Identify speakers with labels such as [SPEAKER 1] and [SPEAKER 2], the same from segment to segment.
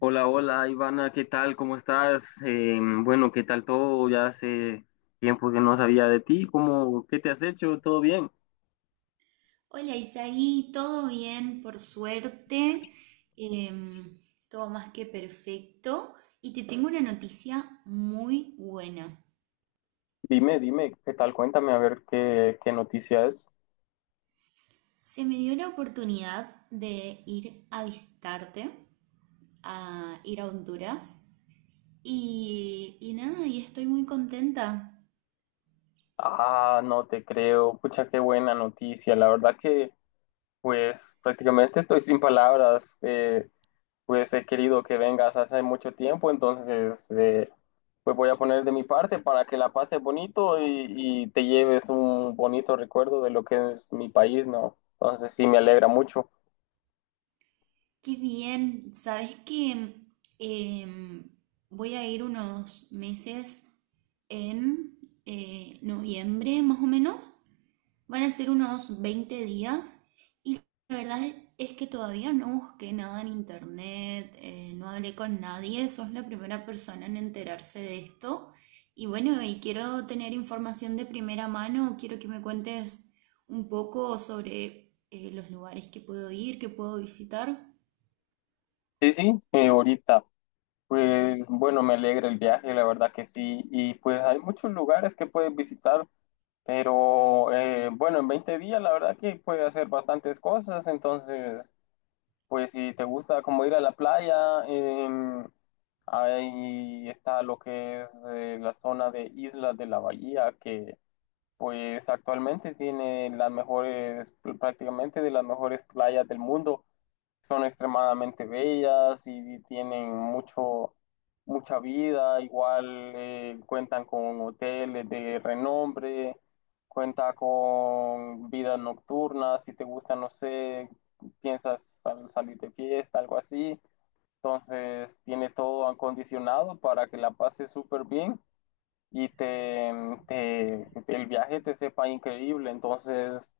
[SPEAKER 1] Hola, hola, Ivana, ¿qué tal? ¿Cómo estás? Bueno, ¿qué tal todo? Ya hace tiempo que no sabía de ti. ¿Cómo, qué te has hecho? ¿Todo bien?
[SPEAKER 2] Hola Isaí, todo bien, por suerte. Em, Todo más que perfecto. Y te tengo una noticia muy buena.
[SPEAKER 1] Dime, dime, ¿qué tal? Cuéntame a ver qué noticia es.
[SPEAKER 2] Se me dio la oportunidad de ir a visitarte, a ir a Honduras. Y nada, y estoy muy contenta.
[SPEAKER 1] Ah, no te creo. Pucha, qué buena noticia. La verdad que, pues, prácticamente estoy sin palabras. Pues he querido que vengas hace mucho tiempo, entonces pues voy a poner de mi parte para que la pases bonito y te lleves un bonito recuerdo de lo que es mi país, ¿no? Entonces sí, me alegra mucho.
[SPEAKER 2] Qué bien. Sabes que em, voy a ir unos meses en noviembre más o menos. Van a ser unos 20 días. La verdad es que todavía no busqué nada en internet, no hablé con nadie, sos la primera persona en enterarse de esto. Y bueno, y quiero tener información de primera mano, quiero que me cuentes un poco sobre los lugares que puedo ir, que puedo visitar.
[SPEAKER 1] Sí, sí, ahorita, pues bueno, me alegra el viaje, la verdad que sí, y pues hay muchos lugares que puedes visitar, pero bueno, en 20 días la verdad que puedes hacer bastantes cosas, entonces... Pues si te gusta como ir a la playa, ahí está lo que es la zona de Islas de la Bahía, que pues actualmente tiene las mejores, prácticamente de las mejores playas del mundo son extremadamente bellas y tienen mucha vida, igual cuentan con hoteles de renombre, cuenta con vidas nocturnas, si te gusta, no sé, piensas salir de fiesta, algo así, entonces tiene todo acondicionado para que la pases súper bien y el viaje te sepa increíble, entonces...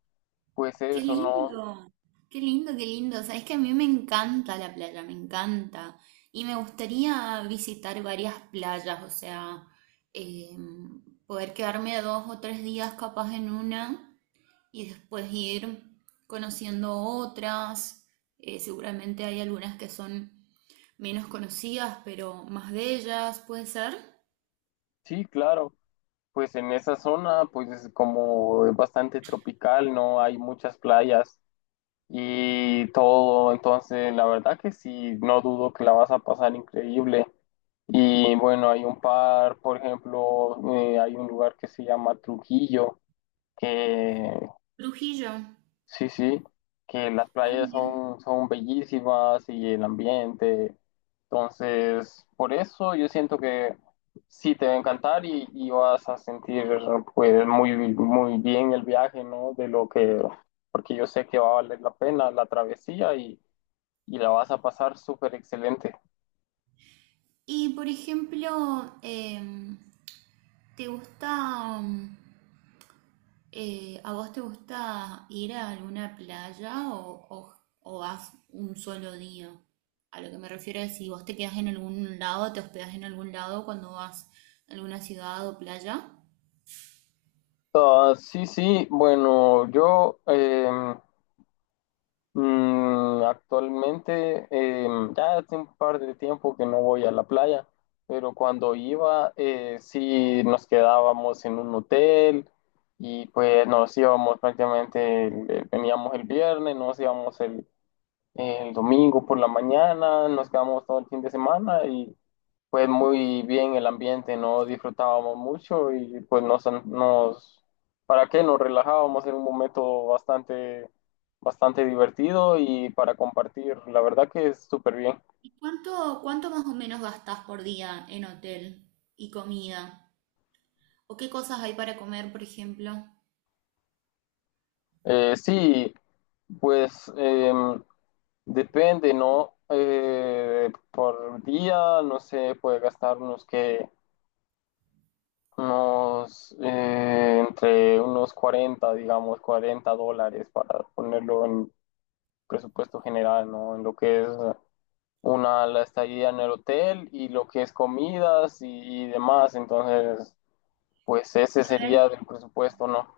[SPEAKER 1] Pues
[SPEAKER 2] Qué
[SPEAKER 1] eso, ¿no?
[SPEAKER 2] lindo, qué lindo. Sabes que a mí me encanta la playa, me encanta. Y me gustaría visitar varias playas, o sea, eh, poder quedarme 2 o 3 días capaz en una y después ir conociendo otras. Seguramente hay algunas que son menos conocidas, pero más de ellas, puede ser.
[SPEAKER 1] Sí, claro. Pues en esa zona, pues es como es bastante tropical, no hay muchas playas y todo. Entonces, la verdad que sí, no dudo que la vas a pasar increíble. Y bueno, hay un par, por ejemplo, hay un lugar que se llama Trujillo, que
[SPEAKER 2] Trujillo.
[SPEAKER 1] sí, sí, que las
[SPEAKER 2] Ah,
[SPEAKER 1] playas
[SPEAKER 2] mira.
[SPEAKER 1] son bellísimas y el ambiente. Entonces, por eso yo siento que sí te va a encantar y vas a sentir pues muy, muy bien el viaje, ¿no? De lo que, porque yo sé que va a valer la pena la travesía y la vas a pasar súper excelente.
[SPEAKER 2] Y por ejemplo, ¿te gusta? ¿A vos te gusta ir a alguna o vas un solo día? A lo que me refiero es si vos te quedás en algún lado, te hospedás en algún lado cuando vas a alguna ciudad o playa.
[SPEAKER 1] Ah, sí, sí, bueno, yo actualmente, ya hace un par de tiempo que no voy a la playa, pero cuando iba, sí nos quedábamos en un hotel y pues nos íbamos prácticamente, veníamos el viernes, nos íbamos el domingo por la mañana, nos quedamos todo el fin de semana fue muy bien el ambiente, no disfrutábamos mucho y pues ¿para qué? Nos relajábamos en un momento bastante, bastante divertido y para compartir, la verdad que es súper bien.
[SPEAKER 2] ¿Y cuánto más o menos gastás por día en hotel y comida? ¿O qué cosas hay para comer, por ejemplo? A
[SPEAKER 1] Sí, pues depende, ¿no? Por día, no sé, puede gastar unos, entre unos 40 digamos, $40 para ponerlo en presupuesto general, ¿no? En lo que es la estadía en el hotel y lo que es comidas y demás. Entonces, pues ese
[SPEAKER 2] ver,
[SPEAKER 1] sería del presupuesto, ¿no?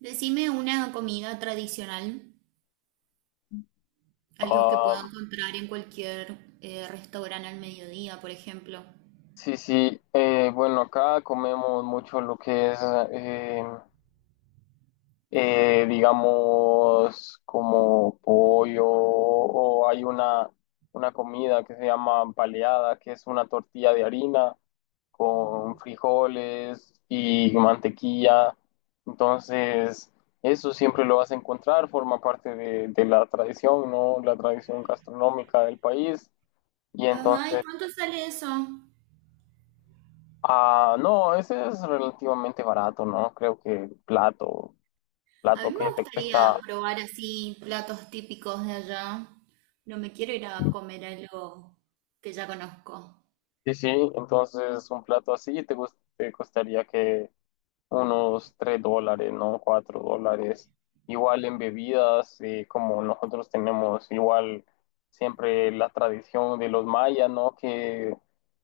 [SPEAKER 2] decime una comida tradicional, algo que pueda
[SPEAKER 1] Ah,
[SPEAKER 2] encontrar en cualquier restaurante al mediodía, por ejemplo.
[SPEAKER 1] sí, sí. Bueno, acá comemos mucho lo que es eh, digamos, como pollo, o hay una comida que se llama paleada, que es una tortilla de harina con frijoles y mantequilla. Entonces, eso siempre lo vas a encontrar, forma parte de la tradición, ¿no? La tradición gastronómica del país. Y
[SPEAKER 2] Ajá, ¿y
[SPEAKER 1] entonces,
[SPEAKER 2] cuánto sale eso?
[SPEAKER 1] ah, no, ese es relativamente barato, ¿no? Creo que plato,
[SPEAKER 2] A mí
[SPEAKER 1] plato
[SPEAKER 2] me
[SPEAKER 1] que te cuesta
[SPEAKER 2] gustaría probar así platos típicos de allá. No me quiero ir a comer algo que ya conozco.
[SPEAKER 1] sí, sí, entonces un plato así te costaría que unos $3, ¿no? $4. Igual en bebidas, como nosotros tenemos igual siempre la tradición de los mayas, ¿no? Que,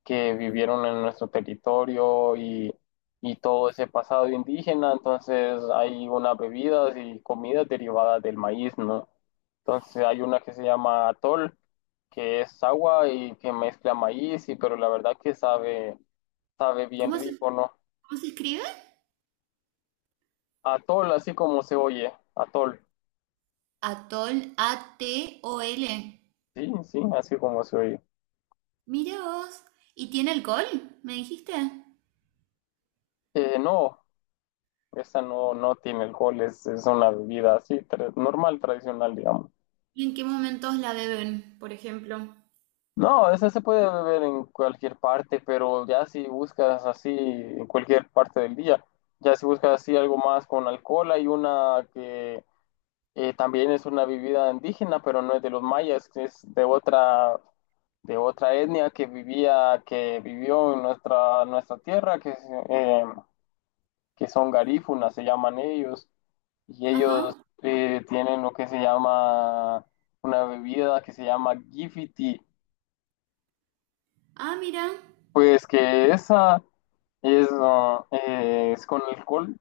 [SPEAKER 1] que vivieron en nuestro territorio y todo ese pasado indígena, entonces hay unas bebidas y comidas derivadas del maíz, ¿no? Entonces hay una que se llama atol, que es agua y que mezcla maíz, pero la verdad que sabe bien
[SPEAKER 2] ¿Cómo se,
[SPEAKER 1] rico, ¿no?
[SPEAKER 2] ¿cómo se escribe?
[SPEAKER 1] Atol, así como se oye. Atol.
[SPEAKER 2] Atol, ATOL.
[SPEAKER 1] Sí, sí, así como se oye.
[SPEAKER 2] Mira vos. ¿Y tiene alcohol? ¿Me dijiste?
[SPEAKER 1] No, esa no, no tiene alcohol, es una bebida así, normal, tradicional, digamos.
[SPEAKER 2] ¿Y en qué momentos la beben, por ejemplo?
[SPEAKER 1] No, esa se puede beber en cualquier parte, pero ya si buscas así en cualquier parte del día, ya si buscas así algo más con alcohol, hay una que también es una bebida indígena, pero no es de los mayas, que es de otra etnia que vivió en nuestra tierra, que es, eh, que son garífunas, se llaman ellos, y
[SPEAKER 2] Ajá.
[SPEAKER 1] ellos tienen lo que se llama una bebida que se llama Gifiti,
[SPEAKER 2] Ah, mira.
[SPEAKER 1] pues que esa es con alcohol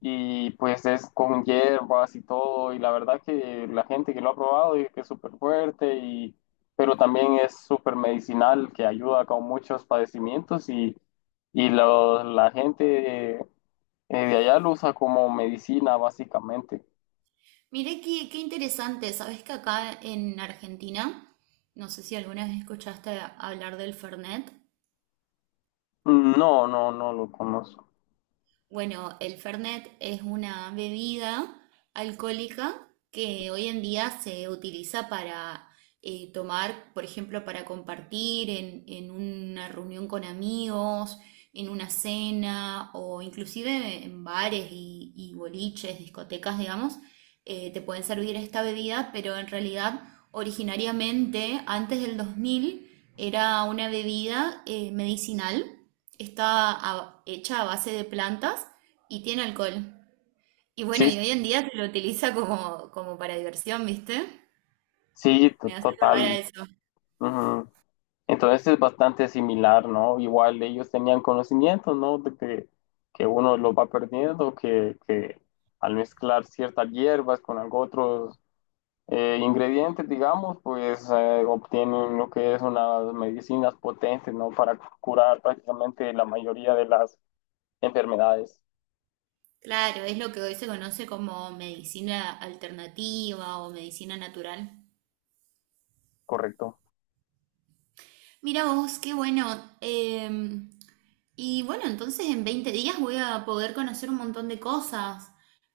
[SPEAKER 1] y pues es con hierbas y todo, y la verdad que la gente que lo ha probado dice que es súper fuerte, pero también es súper medicinal, que ayuda con muchos padecimientos la gente de allá lo usa como medicina básicamente.
[SPEAKER 2] Mira qué interesante. ¿Sabés que acá en Argentina, no sé si alguna vez escuchaste hablar del Fernet?
[SPEAKER 1] Mm. No, no, no lo conozco.
[SPEAKER 2] Bueno, el Fernet es una bebida alcohólica que hoy en día se utiliza para tomar, por ejemplo, para compartir en una reunión con amigos, en una cena o inclusive en bares y boliches, discotecas, digamos, te pueden servir esta bebida, pero en realidad originariamente, antes del 2000, era una bebida medicinal. Está hecha a base de plantas y tiene alcohol. Y bueno,
[SPEAKER 1] Sí,
[SPEAKER 2] y hoy en día se lo utiliza como para diversión, ¿viste?
[SPEAKER 1] sí,
[SPEAKER 2] Me hace acordar a
[SPEAKER 1] total.
[SPEAKER 2] eso.
[SPEAKER 1] Ujú. Entonces es bastante similar, ¿no? Igual ellos tenían conocimientos, ¿no? Que uno lo va perdiendo, que al mezclar ciertas hierbas con algo otros ingredientes, digamos, pues obtienen lo que es unas medicinas potentes, ¿no? Para curar prácticamente la mayoría de las enfermedades,
[SPEAKER 2] Claro, es lo que hoy se conoce como medicina alternativa o medicina natural.
[SPEAKER 1] ¿correcto?
[SPEAKER 2] Mira vos, qué bueno. Y bueno, entonces en 20 días voy a poder conocer un montón de cosas.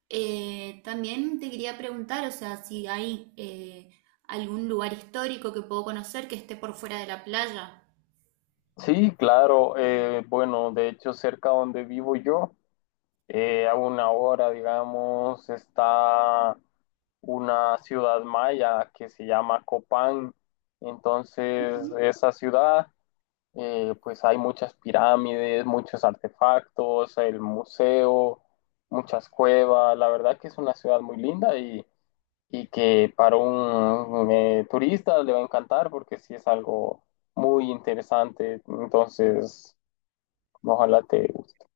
[SPEAKER 2] También te quería preguntar, o sea, si hay algún lugar histórico que puedo conocer que esté por fuera de la playa.
[SPEAKER 1] Sí, claro. Bueno, de hecho, cerca donde vivo yo. A una hora, digamos, está una ciudad maya que se llama Copán. Entonces, esa ciudad, pues hay muchas pirámides, muchos artefactos, el museo, muchas cuevas. La verdad que es una ciudad muy linda y que para un turista le va a encantar porque sí es algo muy interesante. Entonces, ojalá te guste.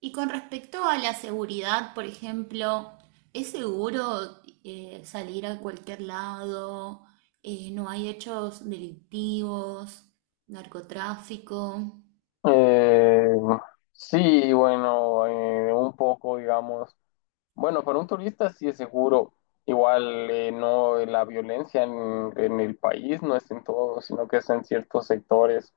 [SPEAKER 2] Y con respecto a la seguridad, por ejemplo, ¿es seguro salir a cualquier lado? ¿No hay hechos delictivos, narcotráfico?
[SPEAKER 1] Eh, sí, bueno, un poco, digamos. Bueno, para un turista sí es seguro. Igual no la violencia en el país no es en todo, sino que es en ciertos sectores.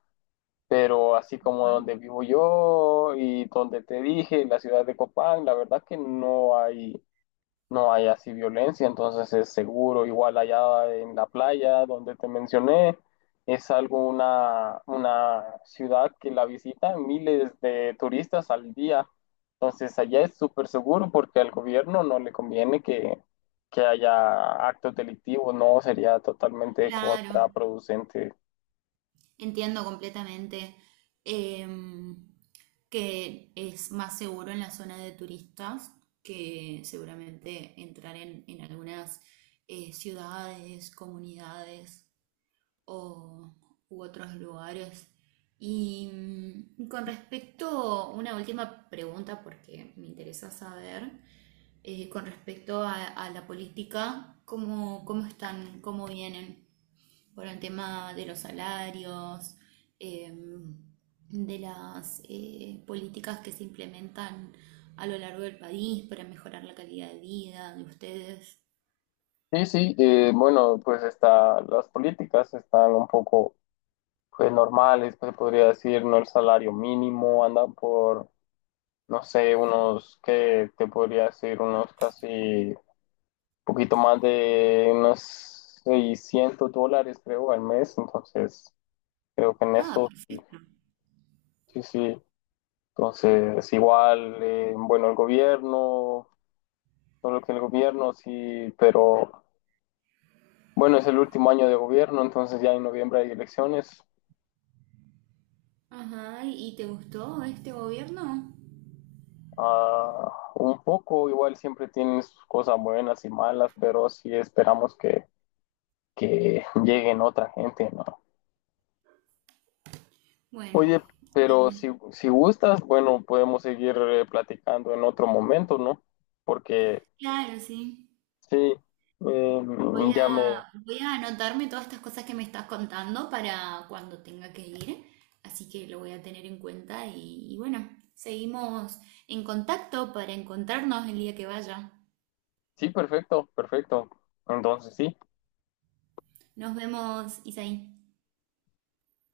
[SPEAKER 1] Pero así como donde vivo yo y donde te dije, la ciudad de Copán, la verdad que no hay así violencia, entonces es seguro. Igual allá en la playa donde te mencioné, es algo una ciudad que la visitan miles de turistas al día. Entonces allá es súper seguro porque al gobierno no le conviene que, haya actos delictivos, no sería totalmente
[SPEAKER 2] Claro,
[SPEAKER 1] contraproducente.
[SPEAKER 2] entiendo completamente em, que es más seguro en la zona de turistas que seguramente entrar en algunas ciudades, comunidades. O, u otros lugares. Y con respecto, una última pregunta porque me interesa saber, con respecto a la política, cómo están, cómo vienen por el tema de los salarios, em, de las políticas que se implementan a lo largo del país para mejorar la calidad de vida de ustedes?
[SPEAKER 1] Sí, sí, bueno, pues las políticas están un poco pues normales, pues se podría decir, no el salario mínimo, andan por no sé, unos, ¿que te podría decir? Unos casi, poquito más de unos $600, creo, al mes. Entonces, creo que en
[SPEAKER 2] Ah,
[SPEAKER 1] eso, sí,
[SPEAKER 2] perfecto.
[SPEAKER 1] sí, sí. Entonces, igual, bueno, solo que el gobierno, sí, pero bueno, es el último año de gobierno, entonces ya en noviembre hay elecciones.
[SPEAKER 2] Ajá, ¿y te gustó este gobierno?
[SPEAKER 1] Ah, un poco, igual siempre tienen sus cosas buenas y malas, pero sí esperamos que, lleguen otra gente, ¿no?
[SPEAKER 2] Bueno,
[SPEAKER 1] Oye, pero
[SPEAKER 2] eh,
[SPEAKER 1] si gustas, bueno, podemos seguir platicando en otro momento, ¿no? Porque
[SPEAKER 2] claro, sí.
[SPEAKER 1] sí, eh, ya me...
[SPEAKER 2] Voy a anotarme todas estas cosas que me estás contando para cuando tenga que ir, así que lo voy a tener en cuenta y bueno, seguimos en contacto para encontrarnos el día que vaya.
[SPEAKER 1] Sí, perfecto, perfecto. Entonces sí.
[SPEAKER 2] Nos vemos, Isaí.